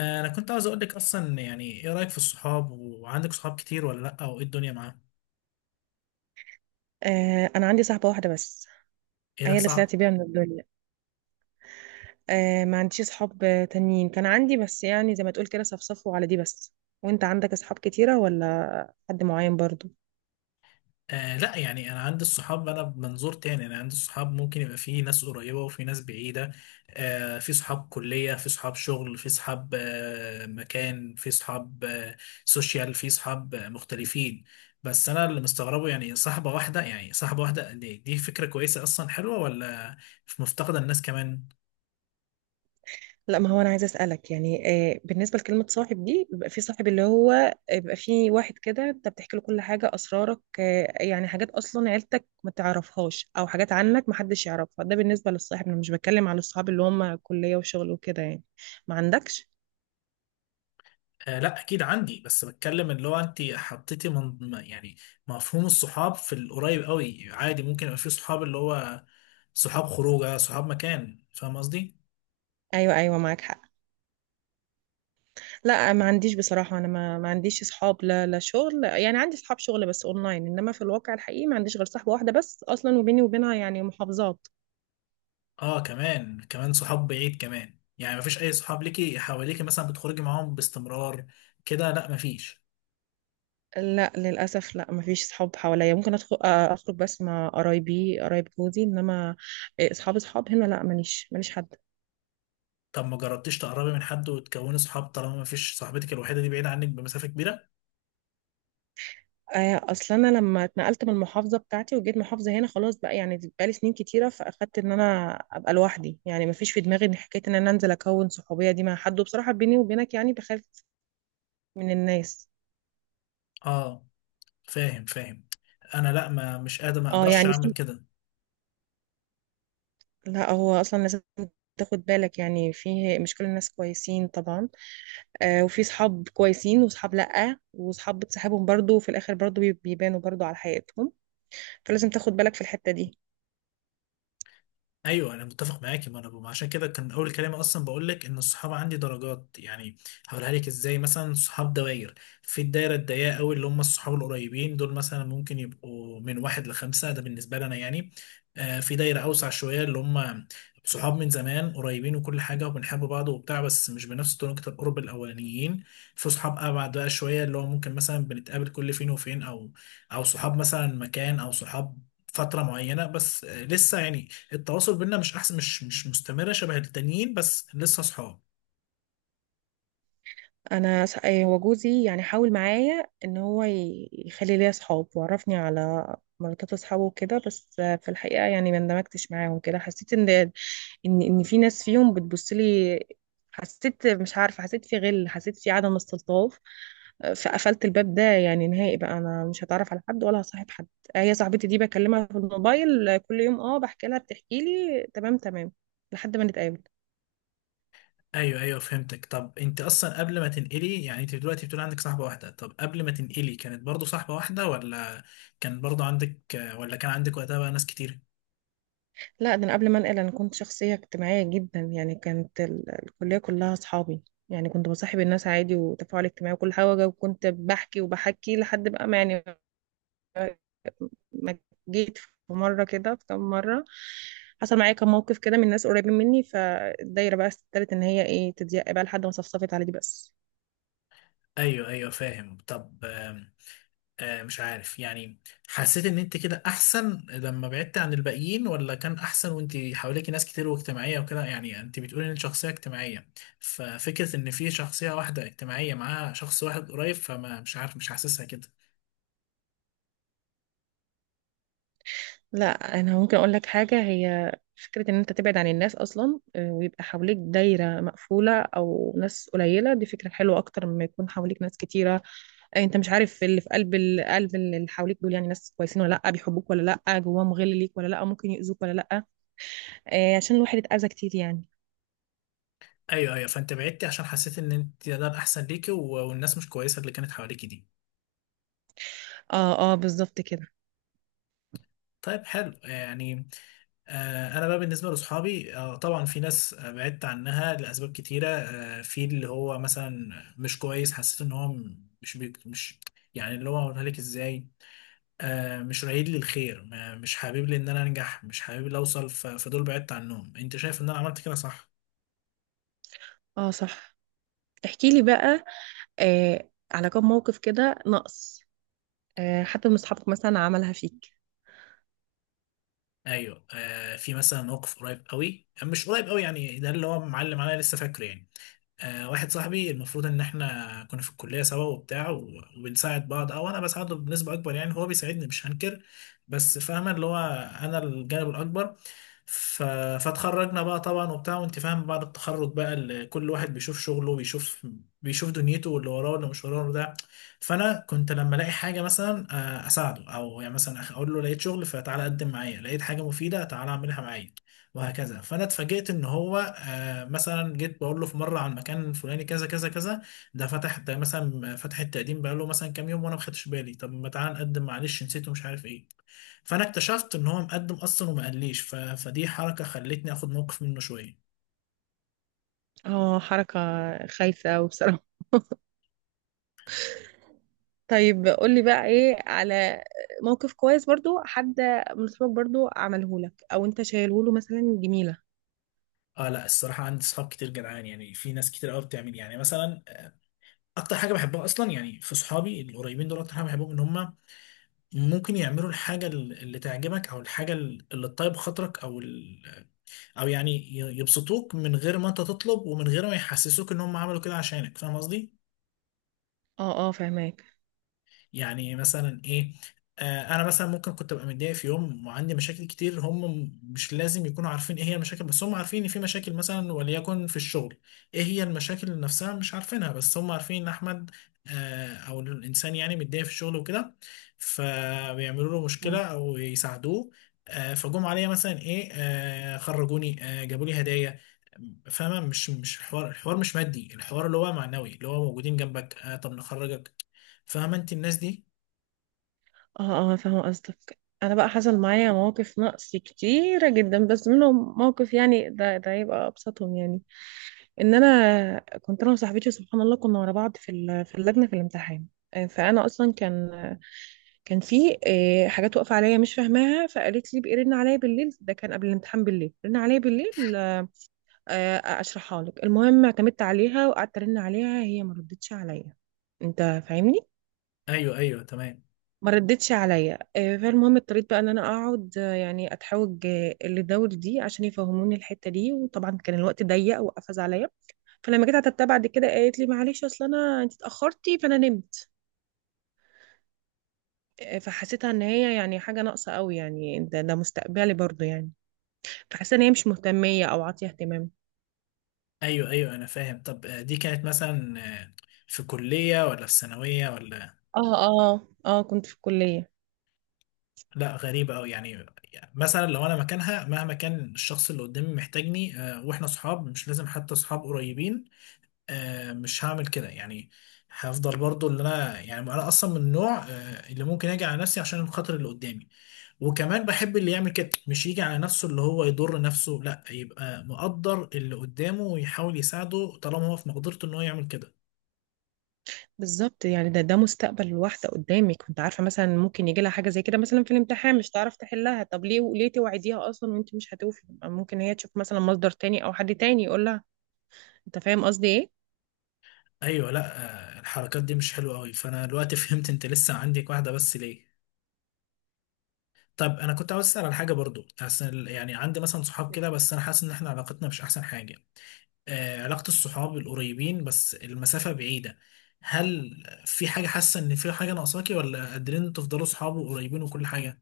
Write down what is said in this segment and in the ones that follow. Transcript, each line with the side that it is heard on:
left: انا كنت عاوز اقول لك اصلا يعني ايه رايك في الصحاب؟ وعندك صحاب كتير ولا لا، او ايه الدنيا معاهم؟
right: آه انا عندي صاحبه واحده بس،
left: ايه ده
right: هي اللي
left: صعب.
right: طلعت بيها من الدنيا. آه ما عنديش صحاب تانيين، كان عندي بس يعني زي ما تقول كده صفصفوا على دي بس. وانت عندك اصحاب كتيره ولا حد معين برضو؟
left: آه لا، يعني انا عندي الصحاب، انا بمنظور تاني، انا عندي الصحاب ممكن يبقى في ناس قريبه وفي ناس بعيده. في صحاب كليه، في صحاب شغل، في صحاب مكان، في صحاب سوشيال، في صحاب مختلفين. بس انا اللي مستغربه، يعني صاحبه واحده، يعني صاحبه واحده، دي فكره كويسه اصلا، حلوه ولا مفتقده الناس كمان؟
right: لا ما هو انا عايزه اسالك يعني بالنسبه لكلمه صاحب دي، بيبقى في صاحب اللي هو بيبقى في واحد كده انت بتحكي له كل حاجه، اسرارك، آه يعني حاجات اصلا عيلتك ما تعرفهاش او حاجات عنك ما حدش يعرفها. ده بالنسبه للصاحب، انا مش بتكلم على الصحاب اللي هم كليه وشغل وكده يعني. ما عندكش؟
left: آه لا اكيد عندي، بس بتكلم اللي هو انت حطيتي يعني مفهوم الصحاب في القريب قوي، عادي ممكن يبقى في صحاب اللي هو صحاب خروجه، صحاب مكان، فاهم قصدي.
right: ايوه ايوه معاك حق. لا ما عنديش بصراحة، أنا ما عنديش أصحاب، لا لا شغل، يعني عندي أصحاب شغل بس أونلاين، إنما في الواقع الحقيقي ما عنديش غير صاحبة واحدة بس أصلا، وبيني وبينها يعني محافظات.
left: اه كمان كمان صحاب بعيد كمان، يعني مفيش اي صحاب ليكي حواليكي مثلا بتخرجي معاهم باستمرار كده؟ لا مفيش.
right: لا للأسف، لا ما فيش صحاب حواليا، ممكن أدخل آه، أخرج بس مع قرايبي، قرايب جوزي، إنما آه، أصحاب أصحاب هنا لا، ماليش ماليش حد.
left: طب ما جربتيش تقربي من حد وتكوني صحاب، طالما مفيش صاحبتك الوحيده دي بعيده عنك بمسافه كبيره؟
right: آه، أصلا أنا لما اتنقلت من المحافظة بتاعتي وجيت محافظة هنا خلاص بقى، يعني بقالي سنين كتيرة، فأخدت إن أنا أبقى لوحدي، يعني ما فيش في دماغي إن حكاية إن أنا أنزل أكون صحوبية دي مع حد، وبصراحة بيني وبينك يعني بخاف من الناس.
left: اه فاهم فاهم. انا لا، ما مش قادر، ما
right: اه
left: اقدرش
right: يعني
left: اعمل
right: في،
left: كده.
right: لا هو اصلا لازم تاخد بالك، يعني في مش كل الناس كويسين طبعا، آه وفي صحاب كويسين وصحاب لا، وصحاب بتصاحبهم برضو وفي الاخر برضو بيبانوا برضو على حياتهم، فلازم تاخد بالك في الحتة دي.
left: ايوه انا متفق معاكي، ما انا ما عشان كده كان اول كلام اصلا بقول لك ان الصحاب عندي درجات يعني. هقولها لك ازاي، مثلا صحاب دوائر، في الدايره الضيقه قوي اللي هم الصحاب القريبين دول، مثلا ممكن يبقوا من واحد لخمسه، ده بالنسبه لي انا يعني. آه في دايره اوسع شويه، اللي هم صحاب من زمان قريبين وكل حاجه وبنحب بعض وبتاع، بس مش بنفس درجه القرب الاولانيين. في صحاب ابعد بقى شويه، اللي هو ممكن مثلا بنتقابل كل فين وفين، او او صحاب مثلا مكان، او صحاب فترة معينة بس، لسه يعني التواصل بينا مش احسن مش مش مستمره شبه التانيين، بس لسه صحاب.
right: انا إيه، هو جوزي يعني حاول معايا ان هو يخلي ليا اصحاب، وعرفني على مراتات اصحابه وكده، بس آه، في الحقيقه يعني ما اندمجتش معاهم كده، حسيت ان ان في ناس فيهم بتبص لي، حسيت مش عارفه، حسيت في غل، حسيت في عدم استلطاف، آه، فقفلت الباب ده يعني نهائي بقى، انا مش هتعرف على حد ولا هصاحب حد. آه، هي صاحبتي دي بكلمها في الموبايل آه، كل يوم، اه بحكي لها بتحكي لي، تمام تمام لحد ما نتقابل.
left: ايوه ايوه فهمتك. طب انت اصلا قبل ما تنقلي، يعني انت دلوقتي بتقول عندك صاحبه واحده، طب قبل ما تنقلي كانت برضو صاحبه واحده، ولا كان برضو عندك، ولا كان عندك وقتها بقى ناس كتير؟
right: لا ده انا قبل ما انقل انا كنت شخصيه اجتماعيه جدا، يعني كانت الكليه كلها اصحابي، يعني كنت بصاحب الناس عادي، وتفاعل اجتماعي وكل حاجه، وكنت بحكي وبحكي لحد بقى ما يعني ما جيت في مره كده، في كام مره حصل معايا كام موقف كده من ناس قريبين مني، فالدايره بقى استدارت ان هي ايه تضيق بقى لحد ما صفصفت على دي بس.
left: ايوه ايوه فاهم. طب مش عارف يعني، حسيت ان انت كده احسن لما بعدت عن الباقيين، ولا كان احسن وانت حواليك ناس كتير واجتماعية وكده؟ يعني انت بتقولي ان انت شخصية اجتماعية، ففكرة ان في شخصية واحدة اجتماعية معاها شخص واحد قريب، فما مش عارف، مش حاسسها كده.
right: لا انا ممكن اقول لك حاجه، هي فكره ان انت تبعد عن الناس اصلا آه، ويبقى حواليك دايره مقفوله او ناس قليله، دي فكره حلوه اكتر مما يكون حواليك ناس كتيره. انت مش عارف اللي في قلب قلب اللي حواليك دول، يعني ناس كويسين ولا لا، بيحبوك ولا لا، جواهم غل ليك ولا لا، ممكن يؤذوك ولا لا. آه عشان الواحد اتأذى كتير يعني.
left: ايوه ايوه، فانت بعدتي عشان حسيت ان انت ده الاحسن ليكي، والناس مش كويسة اللي كانت حواليكي دي.
right: اه اه بالظبط كده.
left: طيب حلو يعني. انا بقى بالنسبه لاصحابي، طبعا في ناس بعدت عنها لاسباب كتيره، في اللي هو مثلا مش كويس، حسيت ان هو م- مش بيك مش يعني، اللي هو اقولها لك ازاي، مش رايد لي الخير، مش حابب لي ان انا انجح، مش حابب لي اوصل، فدول بعدت عنهم. انت شايف ان انا عملت كده صح؟
right: اه صح، احكي لي بقى آه على كم موقف كده نقص آه حتى من اصحابك مثلا عملها فيك.
left: ايوه في مثلا موقف قريب قوي، مش قريب قوي يعني، ده اللي هو معلم عليا لسه فاكره يعني. واحد صاحبي، المفروض ان احنا كنا في الكليه سوا وبتاع، وبنساعد بعض، او انا بساعده بنسبه اكبر يعني، هو بيساعدني مش هنكر، بس فاهمه اللي هو انا الجانب الاكبر. ف... فاتخرجنا بقى طبعا وبتاع وانت فاهم، بعد التخرج بقى كل واحد بيشوف شغله، بيشوف دنيته واللي وراه واللي مش وراه ده. فانا كنت لما الاقي حاجه مثلا اساعده، او يعني مثلا اقول له لقيت شغل فتعالى قدم معايا، لقيت حاجه مفيده تعالى اعملها معايا، وهكذا. فانا اتفاجئت ان هو مثلا جيت بقول له في مره عن مكان الفلاني كذا كذا كذا، ده فتح، ده مثلا فتح التقديم بقى له مثلا كام يوم وانا ما خدتش بالي، طب ما تعالى نقدم معلش نسيته مش عارف ايه، فانا اكتشفت ان هو مقدم اصلا وما قاليش. فدي حركه خلتني اخد موقف منه شويه.
right: اه حركة خايفة وبصراحة. طيب قول لي بقى ايه على موقف كويس برضو حد من اصحابك برضو عمله لك او انت شايله له مثلا جميلة.
left: اه لا الصراحه عندي صحاب كتير جدعان، يعني في ناس كتير قوي بتعمل يعني مثلا، اكتر حاجه بحبها اصلا يعني في صحابي القريبين دول، اكتر حاجه بحبهم ان هم ممكن يعملوا الحاجه اللي تعجبك، او الحاجه اللي تطيب خاطرك، او يعني يبسطوك من غير ما انت تطلب ومن غير ما يحسسوك ان هم عملوا كده عشانك، فاهم قصدي؟
right: اه اه فهماك.
left: يعني مثلا ايه، آه انا مثلا ممكن كنت ابقى متضايق في يوم وعندي مشاكل كتير، هم مش لازم يكونوا عارفين ايه هي المشاكل، بس هم عارفين ان في مشاكل مثلا، وليكن في الشغل. ايه هي المشاكل نفسها مش عارفينها، بس هم عارفين ان احمد او الانسان يعني متضايق في الشغل وكده، فبيعملوا له مشكلة او يساعدوه. آه فجم عليا مثلا ايه، آه خرجوني، آه جابوا لي هدايا، فاهمة؟ مش الحوار، الحوار مش مادي، الحوار اللي هو معنوي، اللي هو موجودين جنبك. آه طب نخرجك، فاهمة انت الناس دي؟
right: اه اه فاهمة قصدك. انا بقى حصل معايا مواقف نقص كتيرة جدا، بس منهم موقف يعني ده ده يبقى ابسطهم يعني، ان انا كنت انا وصاحبتي سبحان الله كنا ورا بعض في في اللجنة في الامتحان، آه، فانا اصلا كان كان في آه، حاجات واقفه عليا مش فاهماها، فقالت لي بقى رن عليا بالليل، ده كان قبل الامتحان بالليل، رن عليا بالليل آه، اشرحها لك. المهم اعتمدت عليها وقعدت ارن عليها، هي ما ردتش عليا، انت فاهمني؟
left: ايوه ايوه تمام.
right: ما ردتش عليا آه، فالمهم اضطريت بقى ان انا اقعد آه، يعني اتحوج آه، للدول دي عشان يفهموني الحته دي، وطبعا كان الوقت ضيق وقفز عليا. فلما جيت عتبتها بعد كده قالت لي معلش اصل انا انت اتاخرتي فانا نمت، آه، فحسيتها ان هي يعني حاجه ناقصه قوي، يعني ده ده مستقبلي برضو يعني، فحسيت ان هي مش مهتميه او عاطيه اهتمام.
left: ايوه ايوه انا فاهم. طب دي كانت مثلا في كلية ولا في ثانوية ولا؟
right: اه اه اه كنت في الكليه.
left: لا غريبة أوي يعني. يعني مثلا لو أنا مكانها، مهما كان الشخص اللي قدامي محتاجني وإحنا صحاب، مش لازم حتى صحاب قريبين، مش هعمل كده يعني. هفضل برضو اللي أنا يعني أنا أصلا من النوع اللي ممكن أجي على نفسي عشان خاطر اللي قدامي. وكمان بحب اللي يعمل كده، مش يجي على نفسه اللي هو يضر نفسه لا، يبقى مقدر اللي قدامه ويحاول يساعده طالما هو في مقدرته إن هو يعمل كده.
right: بالظبط، يعني ده ده مستقبل الواحدة قدامك، كنت عارفة مثلا ممكن يجي لها حاجة زي كده مثلا في الامتحان مش تعرف تحلها، طب ليه ليه توعديها أصلا وأنت مش هتوفي؟ ممكن هي تشوف مثلا مصدر تاني أو حد تاني يقول لها، أنت فاهم قصدي؟
left: ايوه لا، الحركات دي مش حلوه قوي. فانا دلوقتي فهمت انت لسه عندك واحده بس ليه. طب انا كنت عاوز اسال على حاجه برضو، حاسس يعني عندي مثلا صحاب
right: إيه؟
left: كده، بس انا حاسس ان احنا علاقتنا مش احسن حاجه، آه علاقه الصحاب القريبين بس المسافه بعيده، هل في حاجه حاسه ان في حاجه ناقصاكي، ولا قادرين إنتوا تفضلوا صحاب وقريبين وكل حاجه؟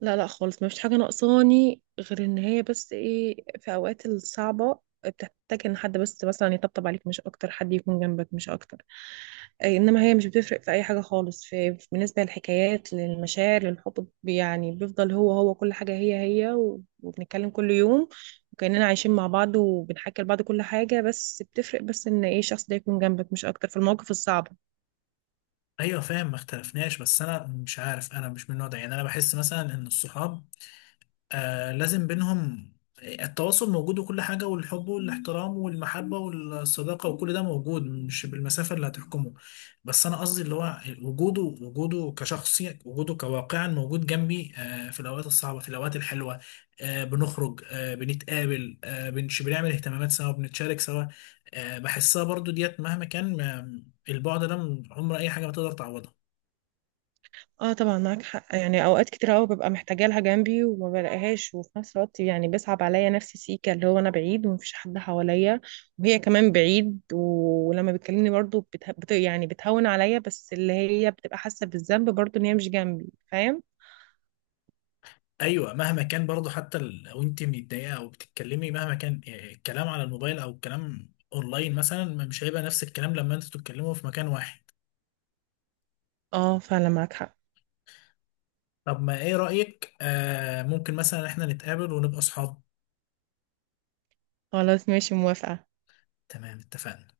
right: لا لا خالص، ما فيش حاجة ناقصاني غير ان هي بس ايه، في اوقات الصعبة بتحتاج ان حد بس مثلا يطبطب عليك مش اكتر، حد يكون جنبك مش اكتر، أي انما هي مش بتفرق في اي حاجة خالص، بالنسبة للحكايات للمشاعر للحب يعني بيفضل هو هو كل حاجة هي هي، وبنتكلم كل يوم وكأننا عايشين مع بعض، وبنحكي لبعض كل حاجة، بس بتفرق بس ان ايه، الشخص ده يكون جنبك مش اكتر في المواقف الصعبة.
left: ايوه فاهم ما اختلفناش، بس انا مش عارف، انا مش من النوع ده يعني، انا بحس مثلا ان الصحاب آه لازم بينهم التواصل موجود وكل حاجة، والحب والاحترام والمحبة والصداقة وكل ده موجود، مش بالمسافة اللي هتحكمه. بس أنا قصدي اللي هو وجوده، وجوده كشخص، وجوده كواقعا موجود جنبي، آه في الأوقات الصعبة في الأوقات الحلوة، آه بنخرج آه بنتقابل آه بنعمل اهتمامات سوا بنتشارك سوا. آه بحسها برضو ديت مهما كان البعد ده عمر أي حاجة ما تقدر تعوضه.
right: اه طبعا معاك حق، يعني اوقات كتير قوي ببقى محتاجه لها جنبي وما بلاقيهاش، وفي نفس الوقت يعني بيصعب عليا نفسي سيكا، اللي هو انا بعيد ومفيش حد حواليا، وهي كمان بعيد ولما بتكلمني برضو يعني بتهون عليا، بس اللي هي بتبقى حاسه بالذنب برضو ان هي مش جنبي، فاهم؟
left: ايوه مهما كان برضه، حتى لو انت متضايقه او بتتكلمي، مهما كان الكلام على الموبايل او الكلام اونلاين مثلا، مش هيبقى نفس الكلام لما انتوا تتكلموا في مكان واحد.
right: اه فعلا معاك حق.
left: طب ما ايه رأيك آه ممكن مثلا احنا نتقابل ونبقى اصحاب؟
right: خلاص ماشي موافقه.
left: تمام اتفقنا.